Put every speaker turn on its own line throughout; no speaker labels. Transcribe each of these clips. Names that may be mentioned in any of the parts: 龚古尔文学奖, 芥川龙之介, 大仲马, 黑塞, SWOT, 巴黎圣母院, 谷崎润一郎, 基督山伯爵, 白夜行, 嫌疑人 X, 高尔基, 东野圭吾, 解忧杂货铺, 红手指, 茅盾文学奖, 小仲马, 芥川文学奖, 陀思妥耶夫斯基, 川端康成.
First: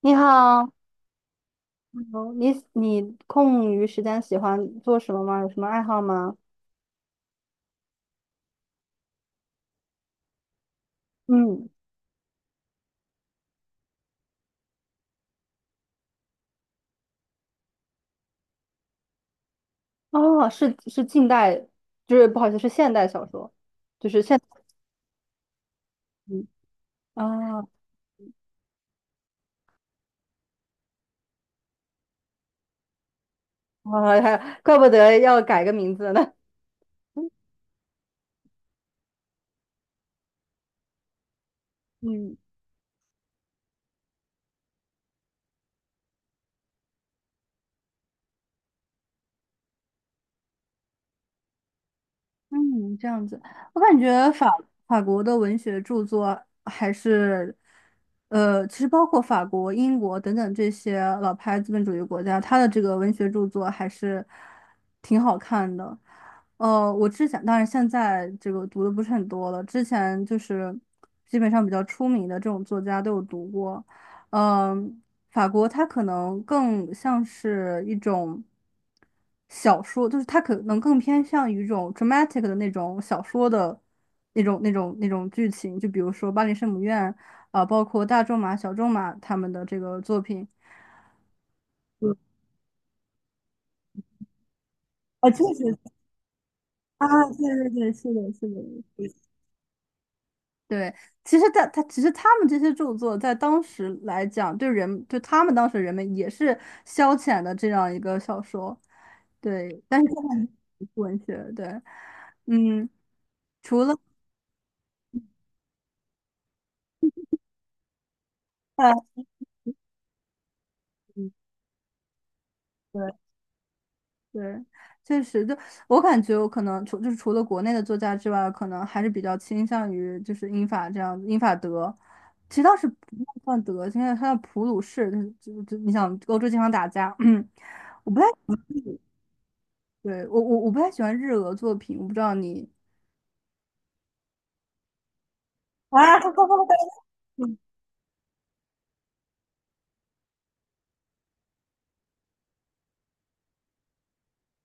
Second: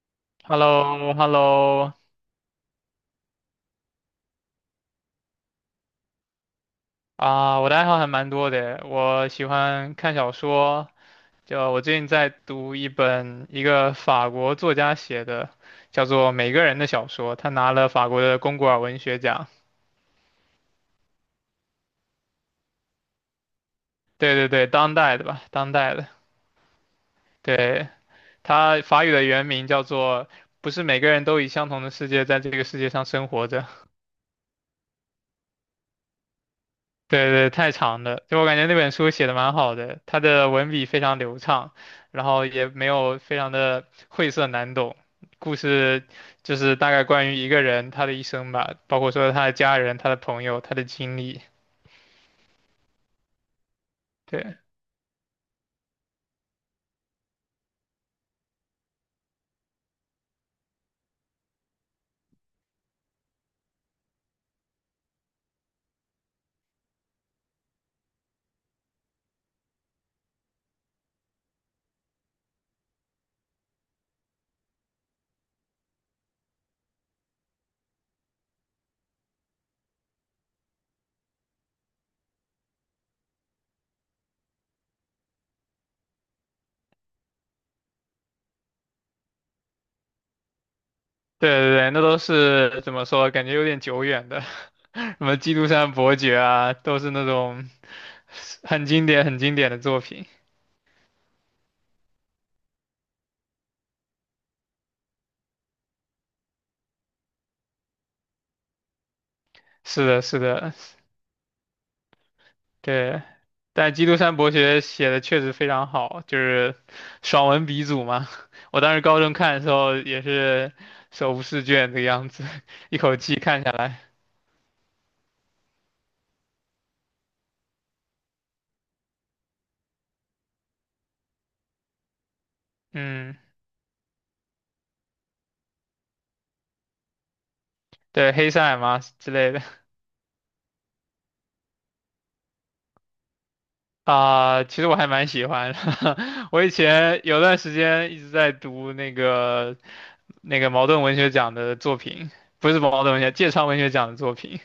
你
h e l l o
好，
h e l l o
哦你空余时间喜欢做什么吗？有什么爱好吗？
啊，我的爱好还蛮多的，我喜欢看小说，
嗯，
就我最近在读一本一个法国作家写的，叫做《每个人的小说》，他拿了法国的龚古尔文学奖。
哦，是近代，就是不好意思，是现代小说，就是
对对对，当代的吧，当代的。
嗯啊，
对，他法语的原名叫做《不是每个人都以相同的世界在这个世界上生活着》。
怪不得要改个名字呢。
对对，太长了。就我感觉那本书写的蛮好的，他的文笔非常流畅，然
嗯
后也没有非常的晦涩难懂。故事就是大概关于一个人他的一生吧，包括说他的家人、他的朋友、他的经历。
嗯，这样子，我感觉法
对
法国的文学著作还是，其实包括法国、英国等等这些老牌资本主义国家，它的这个文学著作还是挺好看的。我之前当然现在这个读的不是很多了，之前就是基本上比较出名的这种作家都有读过，嗯、法国它可能更像是一种小说，就是它可能更偏向于一种 dramatic 的那种小说的那种剧情，就比如说《巴黎圣母院》啊、包括大仲马、小仲马他们的这个作品。
对对对，那都是怎么说？感觉有点久远的，什
啊，
么
确
《基督
实
山伯爵》啊，都
啊，
是那
对
种
对对，是的，是的，
很经典、很经典的作品。
对，其实他其实他们这些著作在当时来讲，对人对他们当时人们也是消遣的这样一个小说。对，但
是
是。
的，是的。
文学，对，嗯，
对，但基督山伯爵写的确实非常好，就是爽文鼻祖嘛。我
啊，
当时高中看的时候也是
嗯
手不释卷的样子，一
对
口气看下来。
对，确实，就我感觉，我可能除就是除了国内的作家之外，可能还是比较倾向于就是英法这样子，英法德，其实倒是不
嗯，
算德，现在他的普鲁士，就是你想欧洲经常打架，嗯，我不太，
对，黑塞嘛之类的。
对，我不太喜欢日俄作品，我不知道你
啊、其实我还蛮喜欢的。
啊，
我以 前有段
嗯
时间一直在读那个茅盾文学奖的作品，不是茅盾文学，芥川文学奖的作品。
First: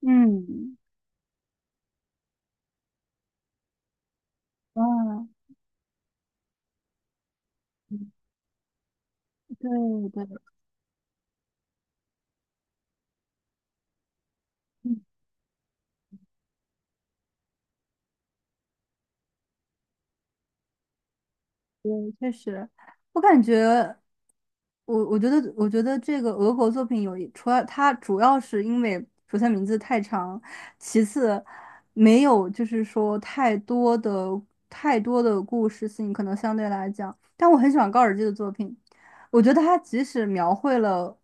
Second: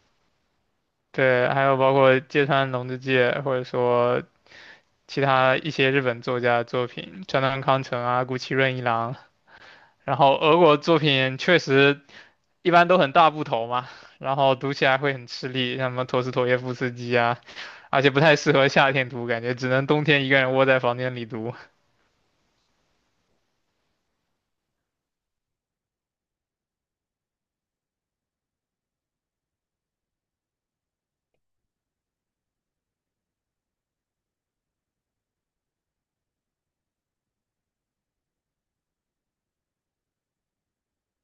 嗯
对，还有包括芥川龙之介，或者说其
啊，
他一些日本作家的作品，川端康成啊、谷崎润一郎，
对
然
对。
后俄国作品确实一般都很大部头嘛，然后读起
嗯
来会很吃力，像什么陀思妥耶夫斯基啊，而且不太适合夏天读，感觉只能冬天一个人窝在房间里读。
对，确实，我感觉，我我觉得，我觉得这个俄国作品除了它主要是因为首先名字太长，其次没有就是说太多的故事性，可能相对来讲，但我很喜欢高尔基的作品，我觉得他即使描绘了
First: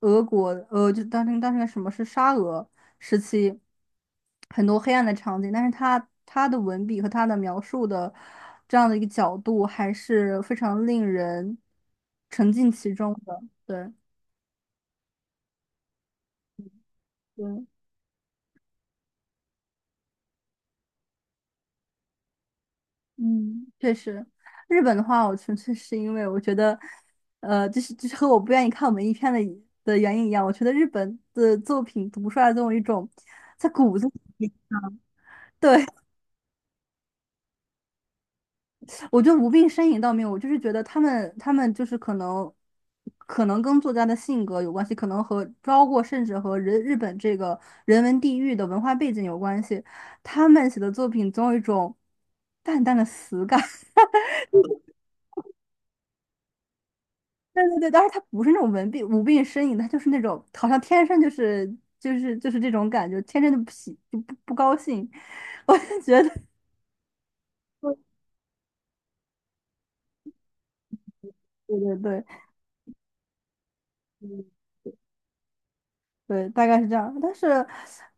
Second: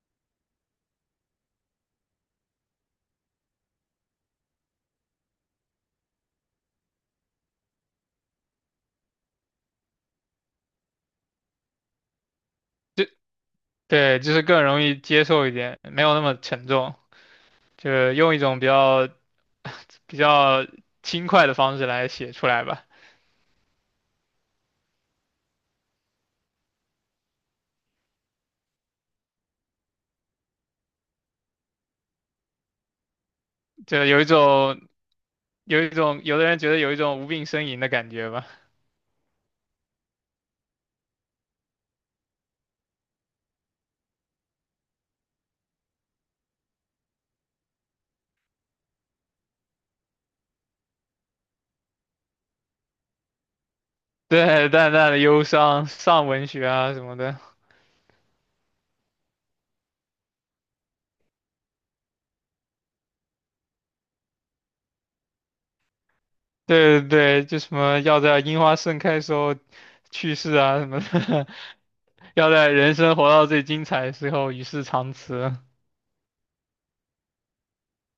俄国，就当时那个什么是沙俄时期很多黑暗的场景，但是他的文笔和他的描述的这样的一个角度，还是非常令人沉浸其
就
中的。对，
对，就是更容易接受一点，没有那么沉重，
对，
就是用一种比较轻快的方式来写出来吧，
嗯，确实，日本的话，我纯粹是因为我觉得，就是和我不愿意看文艺片的的原因一样，我觉得日本的作品读出来总有一种。
就有一种有
对，
一种有的人觉得有一种无病呻吟的感觉吧。
我觉得无病呻吟倒没有，我就是觉得他们就是可能，可能跟作家的性格有关系，可能和包括甚至和人日本这个人文地域的文化背景有关系。他们写的作品总有一种淡淡的死感。
对，淡淡的忧伤，上文学啊什么的。
对对对，当然他不是那种文病无病呻吟，他就是那种好像天生就是就是这种感觉，天生就不喜就不不高兴。我就觉得，
对对对，就什 么要在樱花盛开时候去世啊什么的，
对对对。
要在人生活到最精彩的时候与世长辞。
对，大概是这样。但是，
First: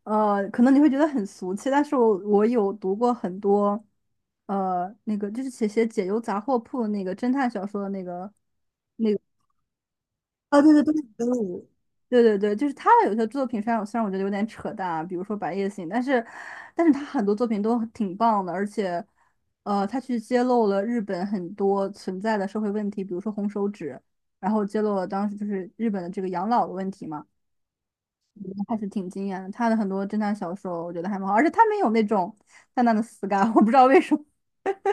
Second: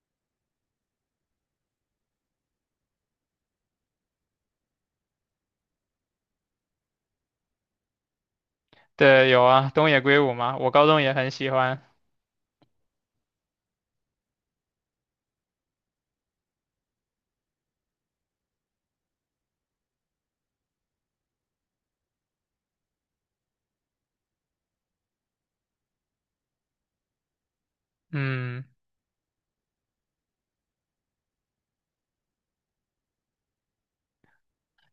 可能你会觉得很俗气，但是我有读过很多，那个就是写解忧杂货铺那个侦探小说的那个，那个，
对，有啊，东野圭吾嘛，
哦，
我
对对
高
对
中
对
也
对
很喜欢。
对对对就是他的有些作品虽然我觉得有点扯淡啊，比如说《白夜行》，但是但是他很多作品都挺棒的，而且，他去揭露了日本很多存在的社会问题，比如说红手指，然后揭露了当时就是日本的这个养老的问题嘛。
嗯，
还是挺惊艳的。他的很多侦探小说，我觉得还蛮好，而且他没有那种 淡淡的死感，我不知道为什么。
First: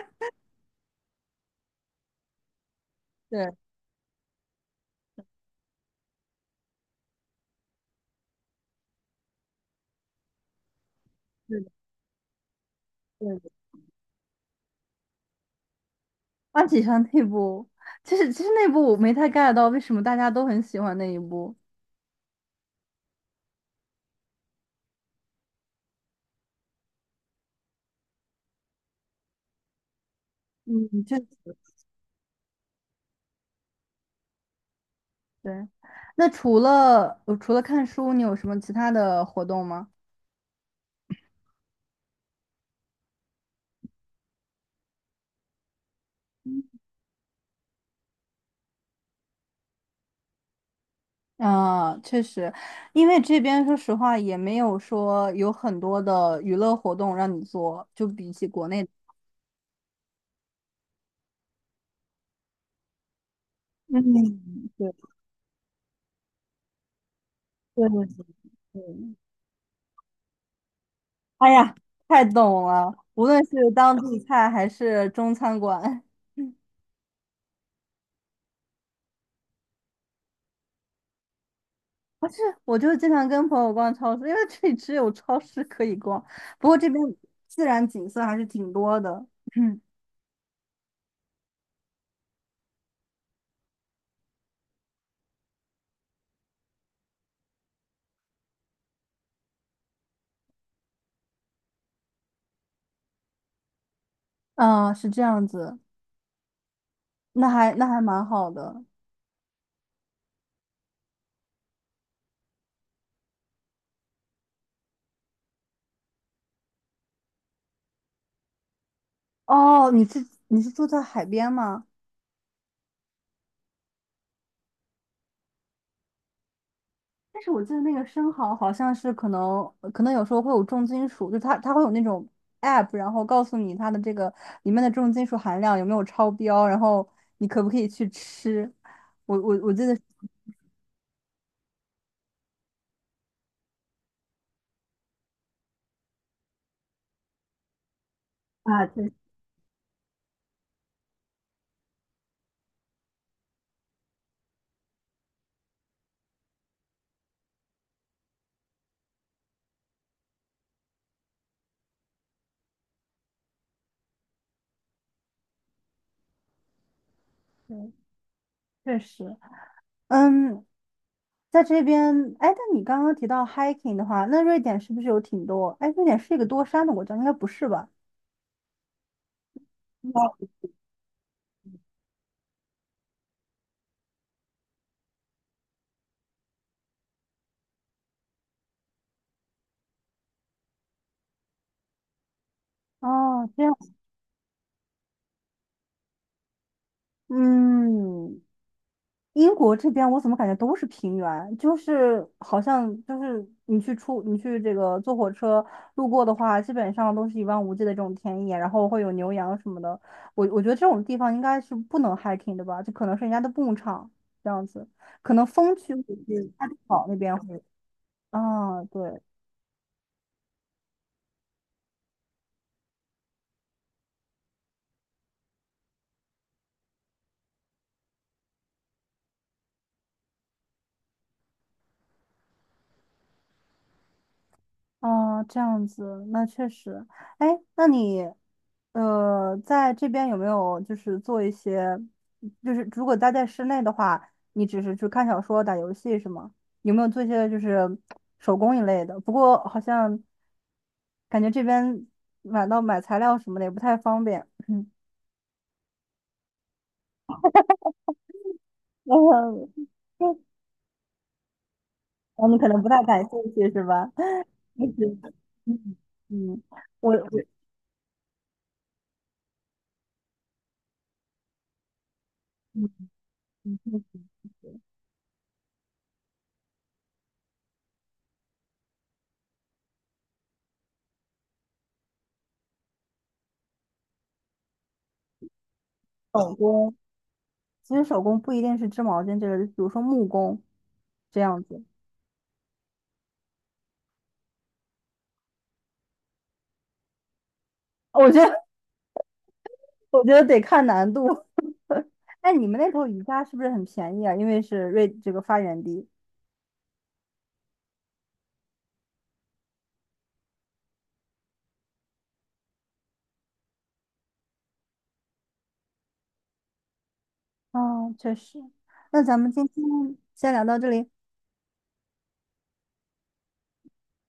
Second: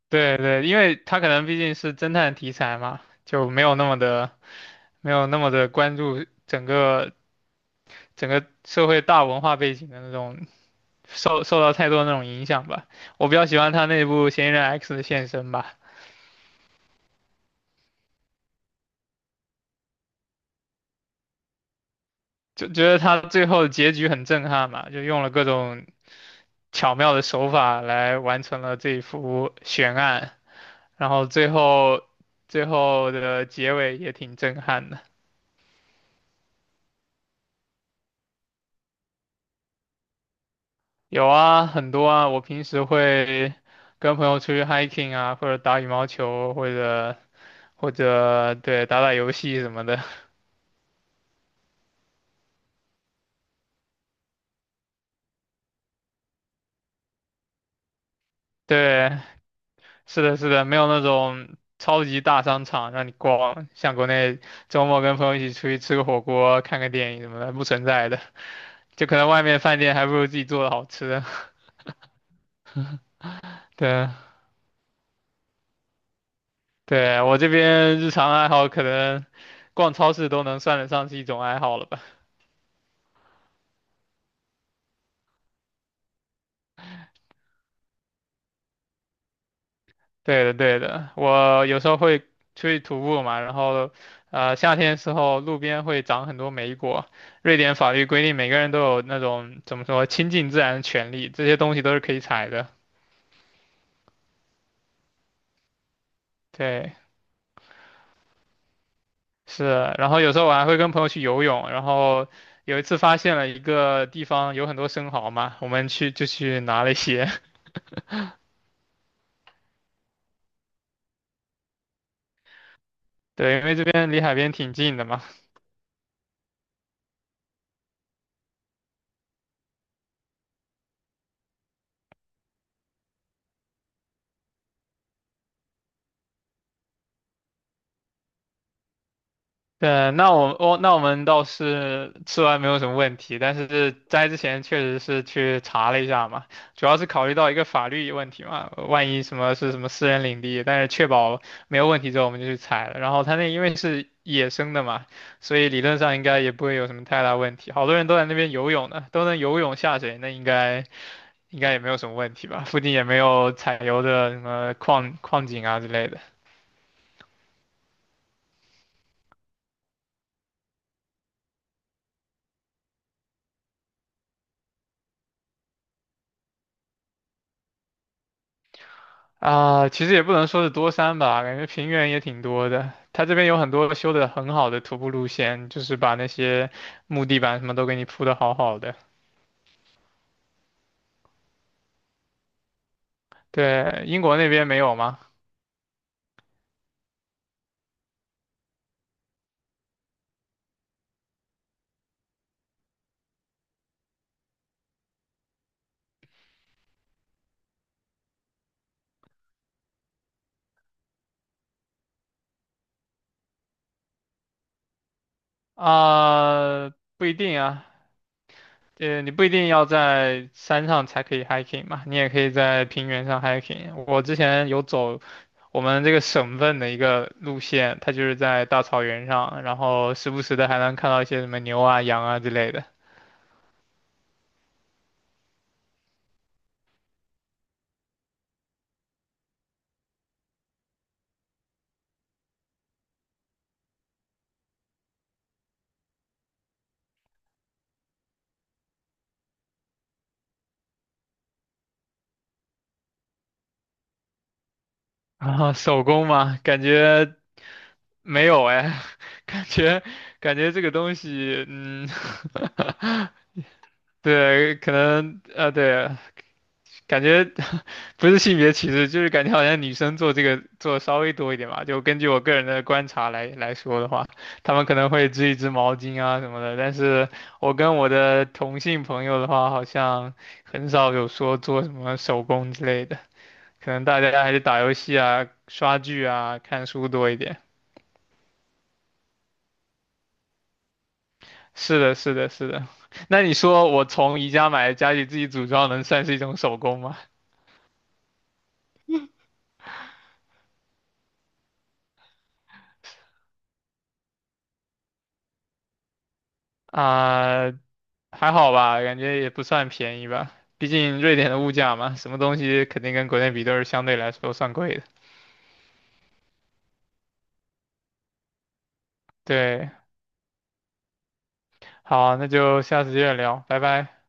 对对，因为他可能毕竟是侦探题材嘛，就
对，
没有那么的关注整个社会大文化背景的那种受
对
受
的，
到太多那种影响吧。我
对
比较
的，
喜欢他那部《嫌疑人 X》的现身吧，
安启山那部，其实那部我没太 get 到为什么大家都很喜欢那一部。
就觉得他最后结局很震撼嘛，就用了各种巧妙的手法来完成了这一幅悬案，
嗯，
然
确实。
后最后的结尾也挺震撼的。
对，那除了除了看书，你有什么其他的活动吗？
有啊，很多啊，我平时会跟朋友出去 hiking 啊，或者打羽毛球，或者对打打游戏什么的。
啊，确实，因为这边说实话也没有说有很多的娱乐活动让你做，就比起国内，
对，是的，是的，没有那种超级大商场让你逛，像国内
嗯，
周
对，
末跟朋友一起出去吃个火锅、看个电影什么的，不存
对对
在的。
对。
就
嗯
可能外面饭店还不如自己做的好吃。
哎呀，太懂了！无论是
对
当
啊。
地菜还是中餐馆，
对，我这边日常爱好可能逛超市都能算得上是一种爱好了吧？
不是，我就是经常跟朋友逛超市，因为这里只有超市可以逛。不过这边自然景色还是挺多的。嗯，
对的，对的，我有时候会出去徒步嘛，然后夏天的时候路边会长很多莓果。瑞典法律规定每个人都有那种怎么说亲近自然的权利，这些东西都是可以采的。
嗯，是这样子，
对，
那还蛮好的。
是。然后有时候我还会跟朋友去游泳，然后有一次发现了一个地方有很多生蚝嘛，我们去就去拿了一些。
哦，你是住在海边吗？
对，因为这边离海边挺近的嘛。
但是我记得那个生蚝好像是可能可能有时候会有重金属，就它会有那种 app，然后告诉你它的这个里面的重金属含量有没有超标，然后你可不可以去吃。我记得是
对，那我们倒是吃完没有什么问题，但是摘之前确实是去查了一下嘛，主要是考虑到一个法律问题嘛，
啊，
万一什么是什么私人领地，但是确保没有问题之后我们就去采了。然后它那因为是野生的嘛，所以理论上应该也不会有什么太大问题。好多人都在那边游泳呢，都能游泳下水，那应该也没有什么问题吧？附近也没有采油的什么矿井啊之类的。
实确实，嗯，在这边，哎，但你刚刚提到 hiking 的话，那瑞典是不是有挺多？哎，瑞典是一个多山的国家，应该不是吧？
啊，其实也不
哦，
能说是多山吧，感觉平原也挺多的。它这边有很多修的很好的徒步路线，就是把那些木地板什么都给你铺的好好的。
哦这样，
对，英国那边没有吗？
嗯，英国这边我怎么感觉都是平原，就是好像就是你去这个坐火车路过的话，基本上都是一望无际的这种田野，然后会有牛羊什么的。我觉得这种地方应该是不能 hiking 的吧，就可能是人家的牧场这样子，可能风区估计太
啊，
草那
不一
边
定
会
啊，
啊，对，
你不一定要在山上才可以 hiking 嘛，你也可以在平原上 hiking。我之前有走我们这个省份的一个路线，它就是在大草原上，然后时不时的还能看到一些什么牛啊、羊啊之类的。
哦，这样子，那确实。哎，那你，在这边有没有就是做一些，就是如果待在室内的话，你只是去看小说、打游戏是吗？有没有做一些就是手工一类的？不过好像感觉这边买材料什么的也不太方便。嗯，
啊，手工吗？感觉没有哎，感觉感觉这个东西，嗯，
我们可能不太感兴趣是吧？
对，可 能
嗯
对，
嗯，我
感
我
觉 不是性别歧视，就是感觉好像女生做这个做得稍微多一点吧。就根据我个人的
嗯
观察来
嗯，
说的
嗯
话，她们可能会织一织毛巾啊什么的，但是我跟我的同性朋友的话，好像很少有说做什么手工之类的，可能大家还是打游戏啊、刷剧
手
啊、看
工。
书多一点。
其实手工不一定是织毛巾这个，比如说木工这样子，
是的，是的，是的。那你说我从宜家买家里自己组装，能算是一种手工吗？
我觉得我觉得得看难度。哎，你们那头瑜伽是不是很便宜啊？因为是瑞这个发源地。
啊、还好吧，感觉也不算便宜吧。毕竟瑞典的物价嘛，什么东西肯定跟国内比都是相对来说算贵的。
哦，确实。那咱们今天
对，
先聊到这里。
好，那就下次接着聊，拜拜。